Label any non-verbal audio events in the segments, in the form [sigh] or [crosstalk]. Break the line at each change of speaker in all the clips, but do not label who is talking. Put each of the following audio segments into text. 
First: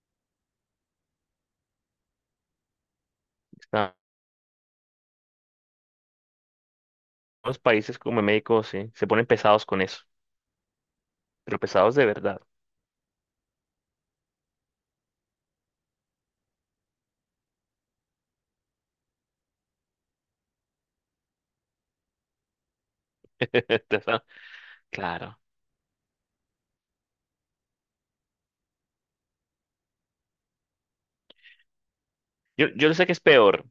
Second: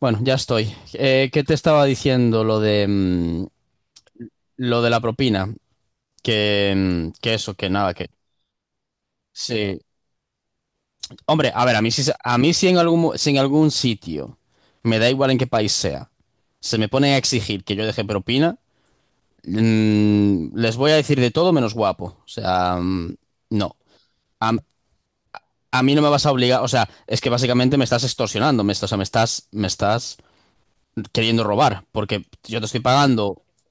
Bueno, ya estoy. ¿Qué te estaba diciendo lo de mm,
Ah,
lo de la propina? Que eso,
los
que nada,
países
que
como México, sí, se ponen pesados
sí.
con eso,
Hombre,
pero
a ver, a mí
pesados
sí,
de
se- a
verdad.
mí sí si en algún sitio, me da igual en qué país sea, se me pone a exigir que yo deje propina, les voy a decir de todo menos guapo. O sea,
[laughs]
no.
Entonces, ah,
A,
claro.
a mí no me vas a obligar, o sea, es que básicamente me estás extorsionando, o sea, me estás queriendo robar, porque yo te
Yo,
estoy
yo sé que es
pagando.
peor,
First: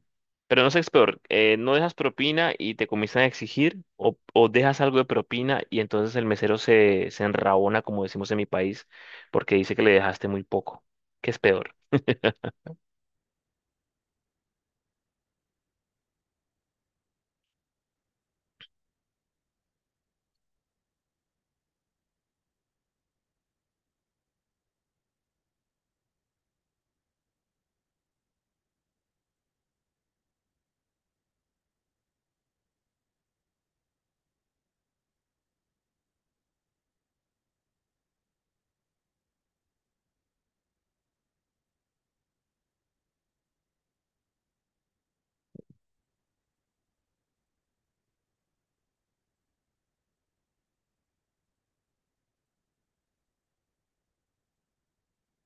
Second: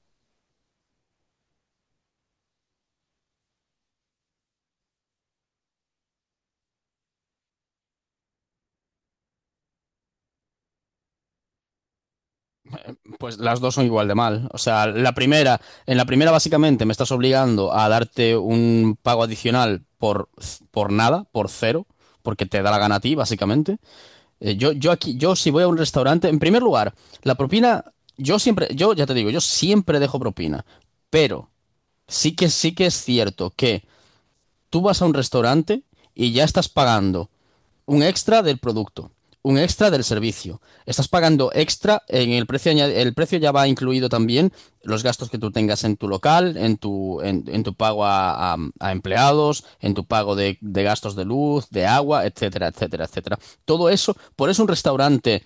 pero no sé qué es peor. No dejas propina y te comienzan a exigir, o dejas algo de propina y entonces el mesero se enrabona, como decimos en mi país, porque dice que le dejaste muy poco. ¿Qué es peor?
Pues las dos son igual de mal. O sea, en la primera básicamente me estás obligando a darte un pago adicional por nada, por cero, porque te da la gana a ti, básicamente. Yo si voy a un restaurante, en primer lugar, la propina, yo siempre, yo ya te digo, yo siempre dejo propina, pero sí que es cierto que tú vas a un restaurante y ya estás pagando un extra del producto, un extra del servicio. Estás pagando extra en el precio ya va incluido también los gastos que tú tengas en tu local, en tu pago a empleados, en tu pago de gastos de luz, de agua, etcétera, etcétera, etcétera. Todo eso, por eso un restaurante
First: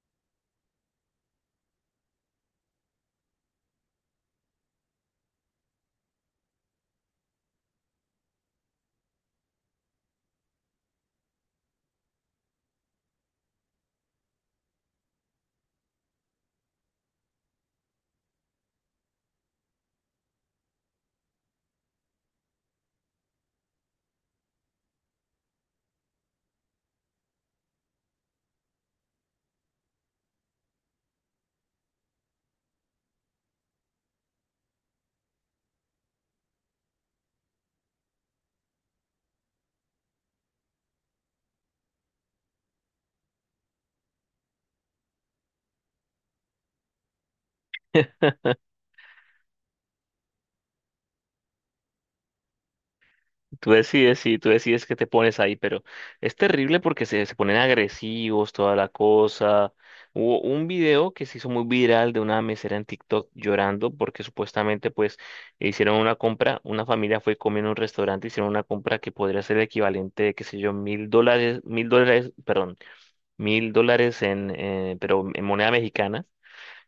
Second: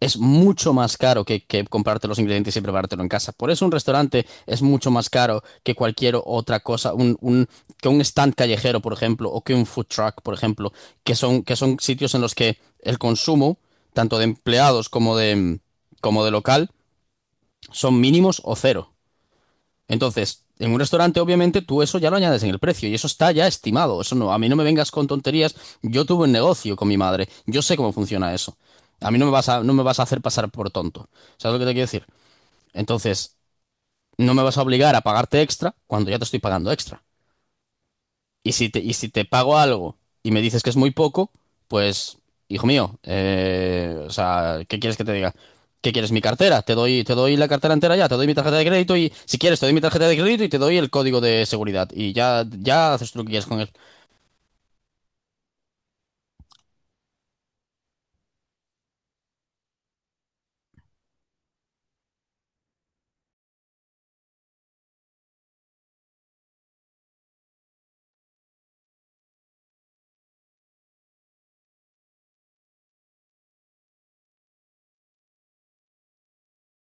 es mucho más caro que comprarte los ingredientes y preparártelo en casa. Por eso un restaurante es mucho más caro que cualquier otra cosa, que un stand callejero, por ejemplo, o que un food truck, por ejemplo, que son, sitios en los que el consumo, tanto de empleados como de local, son mínimos o cero. Entonces, en un restaurante, obviamente, tú eso ya lo añades en el precio y eso está ya estimado. Eso no, a mí no me vengas con tonterías. Yo tuve un negocio con mi madre. Yo sé cómo funciona eso. A mí no me vas a hacer pasar por tonto. ¿Sabes lo que te quiero decir? Entonces, no me vas a obligar a pagarte extra cuando ya te estoy pagando extra. Y si te pago algo y me dices que es muy poco, pues, hijo mío, o sea, ¿qué quieres que te diga? ¿Qué quieres? Mi cartera. Te doy la cartera entera ya, te
[laughs]
doy mi tarjeta de crédito y, si quieres, te doy mi tarjeta de crédito y te doy el código de seguridad. Y ya haces tú lo que quieras con él.
Tú decides, sí, tú decides qué te pones ahí, pero es terrible porque se ponen agresivos, toda la cosa. Hubo un video que se hizo muy viral de una mesera en TikTok llorando porque supuestamente pues hicieron una compra, una familia fue comiendo en un restaurante, hicieron una compra que podría ser el equivalente de, qué sé yo, 1.000 dólares, 1.000 dólares, perdón, 1.000 dólares pero en moneda mexicana.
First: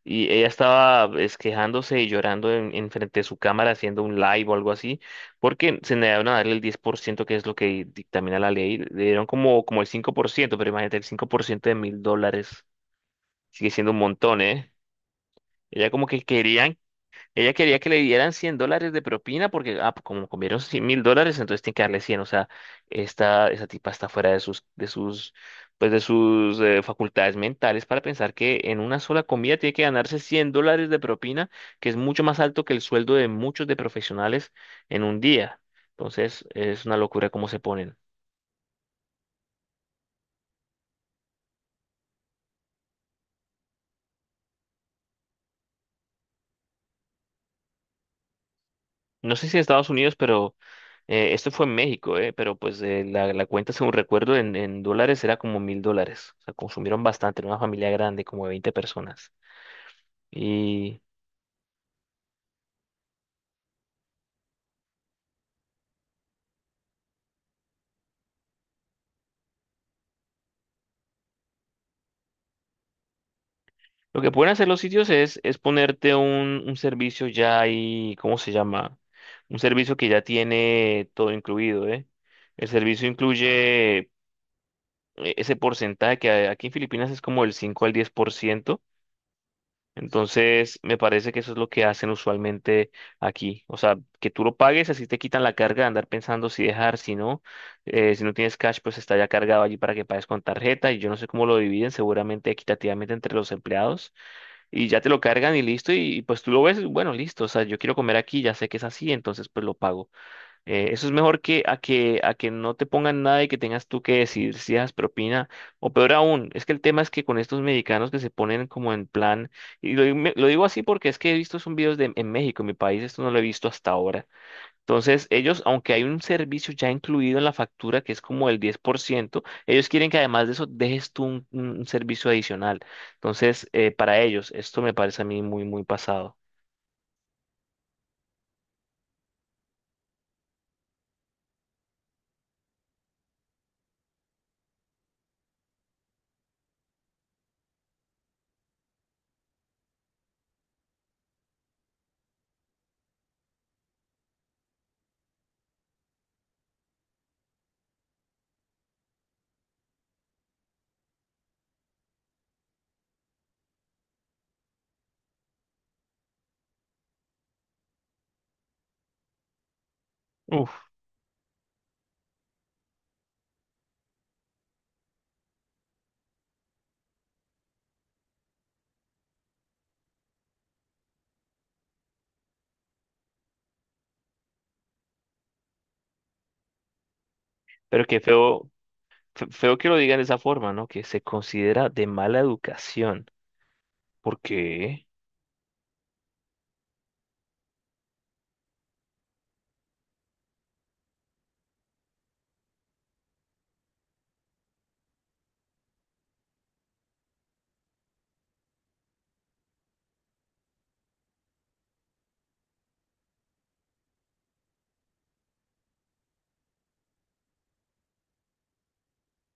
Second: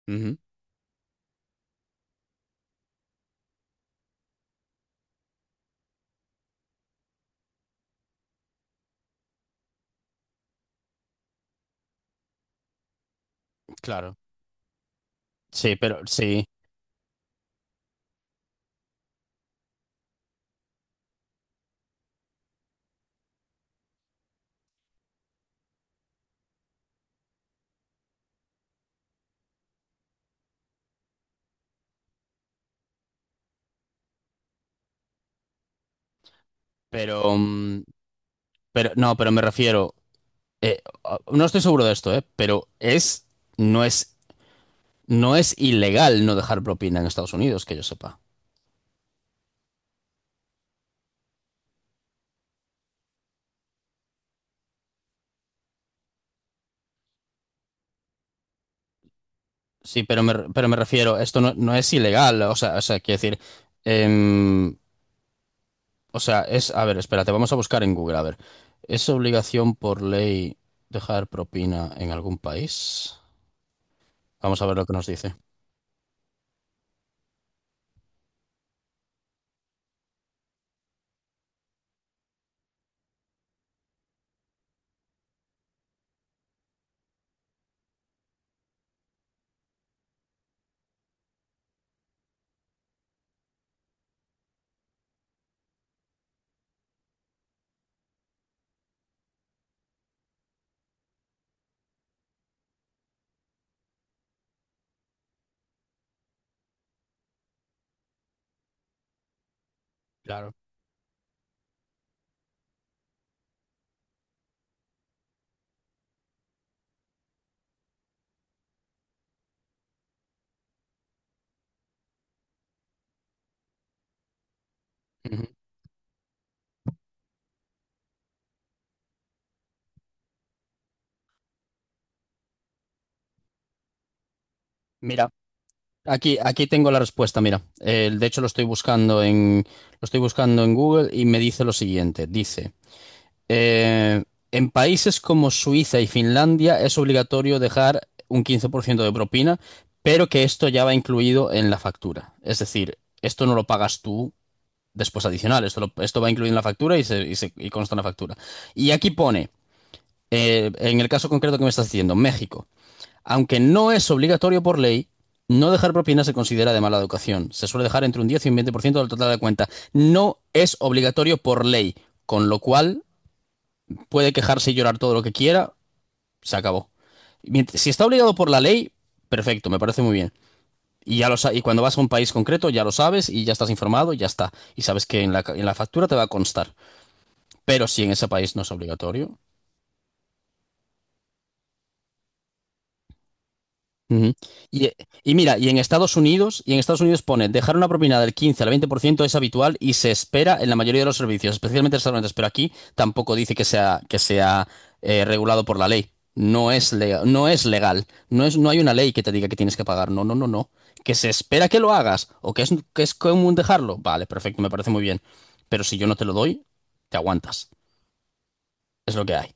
Y
Ujú,
ella estaba quejándose y llorando en frente de su cámara haciendo un live o algo así, porque se negaron a darle el 10% que es lo que dictamina la ley. Le dieron como, como el 5%, pero imagínate, el 5% de 1.000 dólares sigue siendo un
claro.
montón, ¿eh?
Sí,
Ella
pero,
como que
sí,
querían ella quería que le dieran 100 dólares de propina porque, ah, pues, como comieron 100 mil dólares, entonces tiene que darle cien. O sea, esta, esa tipa está fuera pues, de sus facultades mentales para pensar que en una sola comida tiene que ganarse 100 dólares de propina, que es mucho más alto que el sueldo de muchos de profesionales en un día. Entonces, es una locura
pero,
cómo se
mm,
ponen.
pero, no, pero me refiero, no estoy seguro de esto, pero es, no es, no es ilegal no dejar propina en Estados Unidos, que yo sepa.
No sé si en Estados Unidos, pero esto fue en México, pero pues la cuenta, según recuerdo, en dólares era como 1.000 dólares. O sea, consumieron bastante, era una familia grande, como de 20 personas.
Sí, pero me
Y
refiero, esto no es ilegal, o sea, quiero decir, em, o sea, es, a ver, espérate, vamos a buscar en Google, a ver, ¿es obligación por ley dejar propina en algún país?
lo que pueden
Vamos a
hacer
ver
los
lo que nos
sitios
dice.
es ponerte un servicio ya ahí, ¿cómo se llama? Un servicio que ya tiene todo incluido, ¿eh? El servicio incluye ese porcentaje que aquí en Filipinas es como el 5 al 10%. Entonces, me parece que eso es lo que hacen usualmente aquí. O sea, que tú lo pagues, así te quitan la carga de andar pensando si dejar, si no. Si no tienes cash, pues está ya cargado allí para que pagues con tarjeta. Y yo no sé cómo lo dividen, seguramente equitativamente entre los empleados. Y ya te lo cargan y listo. Y pues tú lo ves, bueno, listo. O sea, yo quiero comer aquí, ya sé que es así, entonces pues lo pago.
Claro.
Eso es mejor que a que no te pongan nada y que tengas tú que decidir si dejas propina, o peor aún, es que el tema es que con estos mexicanos que se ponen como en plan, y lo digo así porque es que he visto son videos de, en México, en mi país, esto no lo he visto hasta ahora. Entonces,
Ujú.
ellos, aunque hay un servicio ya incluido en la factura que es como el 10%, ellos quieren que además de eso dejes tú un servicio adicional. Entonces, para ellos, esto me parece a
Mira,
mí muy, muy pasado.
aquí tengo la respuesta, mira. De hecho lo estoy buscando en Google y me dice lo siguiente, dice... Eh, en países como Suiza y Finlandia es obligatorio dejar un 15% de propina, pero que esto ya va incluido en la factura. Es decir, esto no lo pagas tú después adicional, esto, esto va incluido en la factura y consta en la factura. Y aquí pone, en el caso concreto que me estás diciendo, México, aunque no es obligatorio por ley, no dejar propina se considera de mala educación. Se suele dejar entre un 10 y un 20% del total de la cuenta. No es
Uf,
obligatorio por ley, con lo cual puede quejarse y llorar todo lo que quiera, se acabó. Si está obligado por la ley, perfecto, me parece muy bien. Y, y cuando vas a un país concreto ya lo sabes y ya estás informado y ya está. Y sabes que en la factura te va a constar. Pero si
pero
en
qué
ese país no
feo.
es obligatorio...
Feo que lo digan de esa forma, ¿no? Que se considera de mala educación.
Ujú.
¿Por
Y,
qué?
y mira, y en Estados Unidos pone, dejar una propina del 15 al 20% es habitual y se espera en la mayoría de los servicios, especialmente restaurantes, pero aquí tampoco dice que sea regulado por la ley. No es legal, no es legal. No hay una ley que te diga que tienes que pagar. No, no, no, no. Que se espera que lo hagas o que es común dejarlo. Vale, perfecto, me parece muy bien. Pero si yo no te lo doy, te aguantas. Es lo que hay.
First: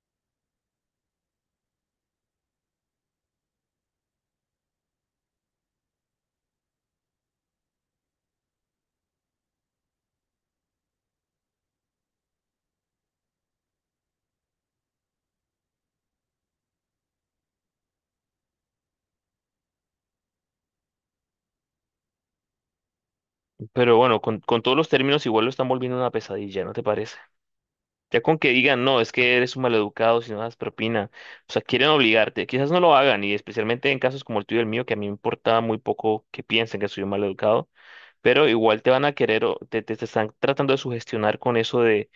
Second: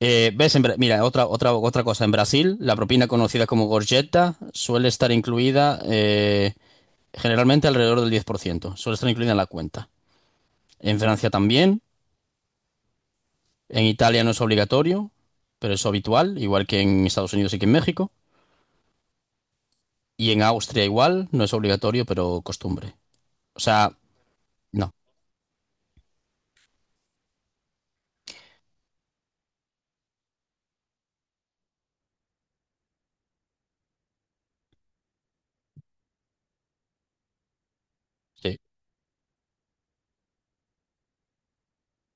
¿Ves? Mira, otra cosa. En Brasil, la propina conocida como gorjeta suele estar incluida, generalmente alrededor del 10%. Suele estar incluida en la cuenta. En Francia también. En Italia no es obligatorio, pero es habitual, igual que en Estados Unidos y que en México. Y en Austria igual, no es obligatorio, pero costumbre. O sea,
Pero bueno, con todos los
no.
términos igual lo están volviendo una pesadilla, ¿no te parece? Ya con que digan, no, es que eres un maleducado si no das propina. O sea, quieren obligarte. Quizás no lo hagan, y especialmente en casos como el tuyo y el mío, que a mí me importa muy poco que piensen que soy un maleducado, pero
Sí.
igual te van a querer, o te están tratando de sugestionar con eso de,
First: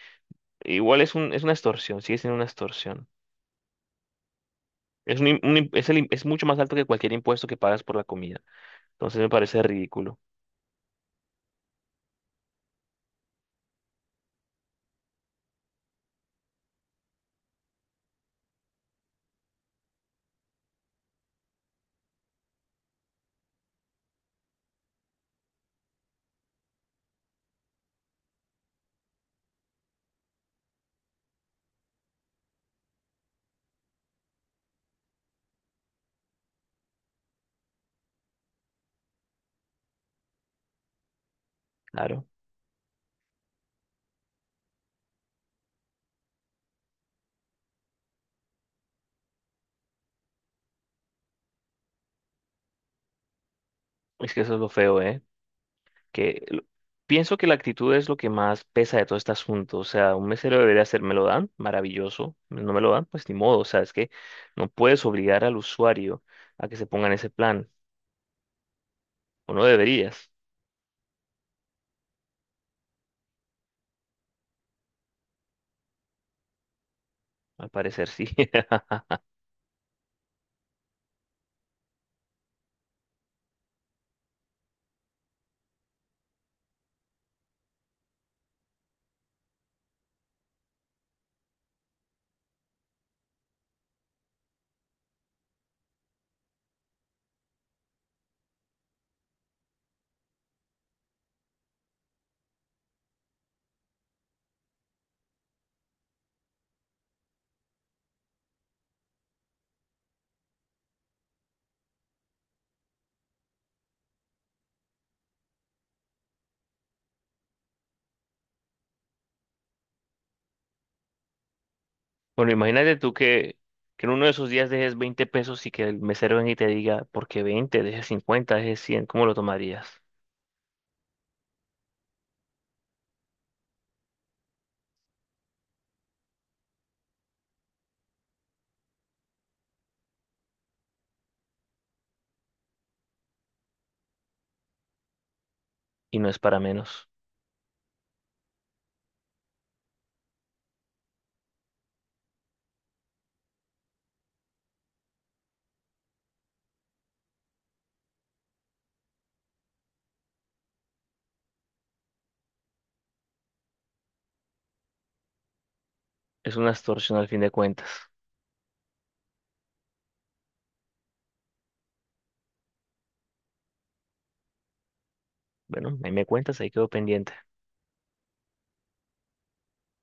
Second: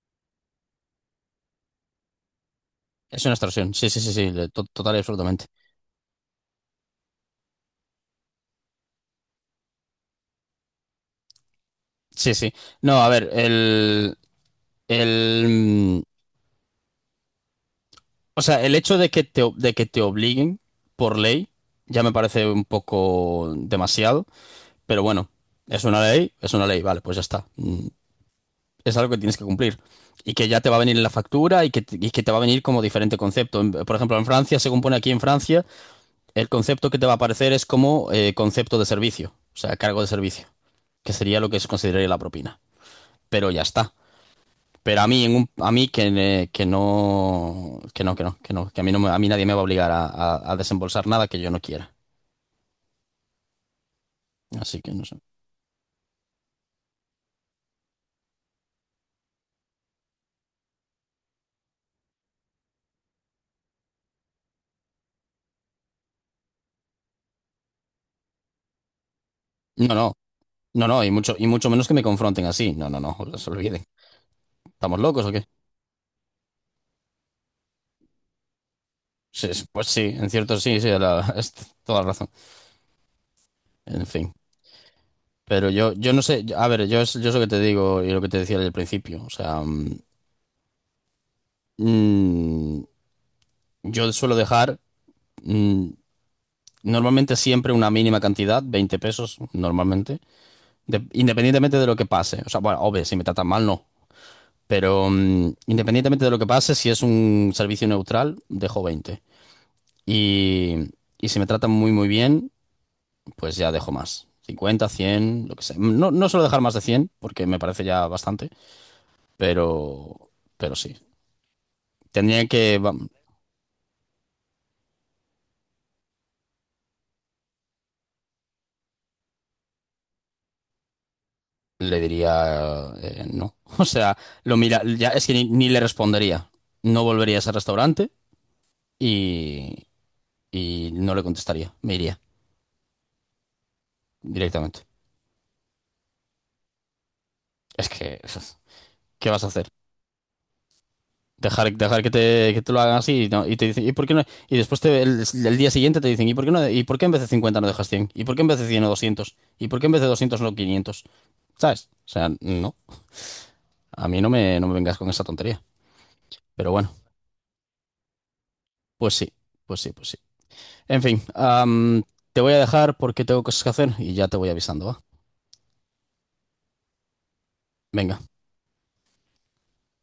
igual es una extorsión, sigue siendo una extorsión.
Es una extorsión. Sí, sí, sí, sí. Total y
Es,
absolutamente.
un im- es el im- es mucho más alto que cualquier impuesto que pagas por la comida. Entonces me parece ridículo,
Sí, sí. No, a ver, el, mm, o sea, el hecho de que te obliguen por ley ya me parece un poco demasiado, pero bueno, es una ley, vale, pues ya está. Es algo que tienes que cumplir y que ya te va a venir en la factura y que te va a venir como diferente concepto. Por ejemplo, en Francia, según pone aquí en Francia, el concepto que te va a aparecer es como, concepto de servicio, o sea, cargo de servicio, que sería lo que se consideraría la
claro.
propina. Pero ya está. Pero a mí, a mí que, que no, que no, que no, que no, que a mí, a mí nadie me va a obligar a desembolsar nada que yo no quiera.
Es que eso es lo
Así que
feo,
no sé.
¿eh? Que lo... pienso que la actitud es lo que más pesa de todo este asunto. O sea, un mesero debería ser, me lo dan, maravilloso. No me lo dan, pues ni modo. O sea, es que no puedes obligar al usuario a que se ponga en ese plan. O no
No, no,
deberías,
no, no, y mucho menos que me confronten así. No, no, no, se olviden. ¿Estamos locos o qué?
al parecer sí. [laughs]
Sí, sí, pues sí, en cierto sí, sí, [laughs] es toda la razón. En fin. Pero yo no sé, a ver, yo es lo que te digo y lo que te decía al principio. O sea, mm, yo suelo dejar, mm, normalmente siempre una mínima cantidad, 20 pesos, normalmente. Independientemente de lo que pase. O sea, bueno, obvio, si me tratan mal, no. Pero, independientemente de lo que pase, si es un servicio neutral, dejo 20. Y, y si me tratan muy, muy bien, pues ya dejo más: 50, 100, lo que sea. No, no suelo dejar más de 100 porque me parece ya bastante, pero, pero sí. Tendría
Bueno,
que...
imagínate tú que en uno de esos días dejes 20 pesos y que el mesero venga y te diga, ¿por qué 20? Dejes 50, dejes 100. ¿Cómo lo tomarías?
Le diría, no. [laughs] O sea, lo mira, ya es que ni le respondería. No volvería a ese restaurante y, y no le contestaría. Me iría directamente.
Y no es para menos.
Es que, [laughs] ¿qué vas a hacer? Dejar que te lo hagan así y, no- y te dicen, ¿y por qué no? Y después el día siguiente te dicen, ¿y por qué no? ¿Y por qué en vez de 50 no dejas 100? ¿Y por qué en vez de 100 o 200? ¿Y por qué en vez de 200 no 500? ¿Sabes? O sea, no. A mí no me vengas con esa tontería.
Es una
Pero bueno,
extorsión al fin de cuentas.
pues sí, pues sí, pues sí. En fin, te voy a dejar porque tengo cosas que hacer y ya te voy avisando, ¿va?
Bueno, ahí me cuentas, ahí quedo pendiente.
Venga.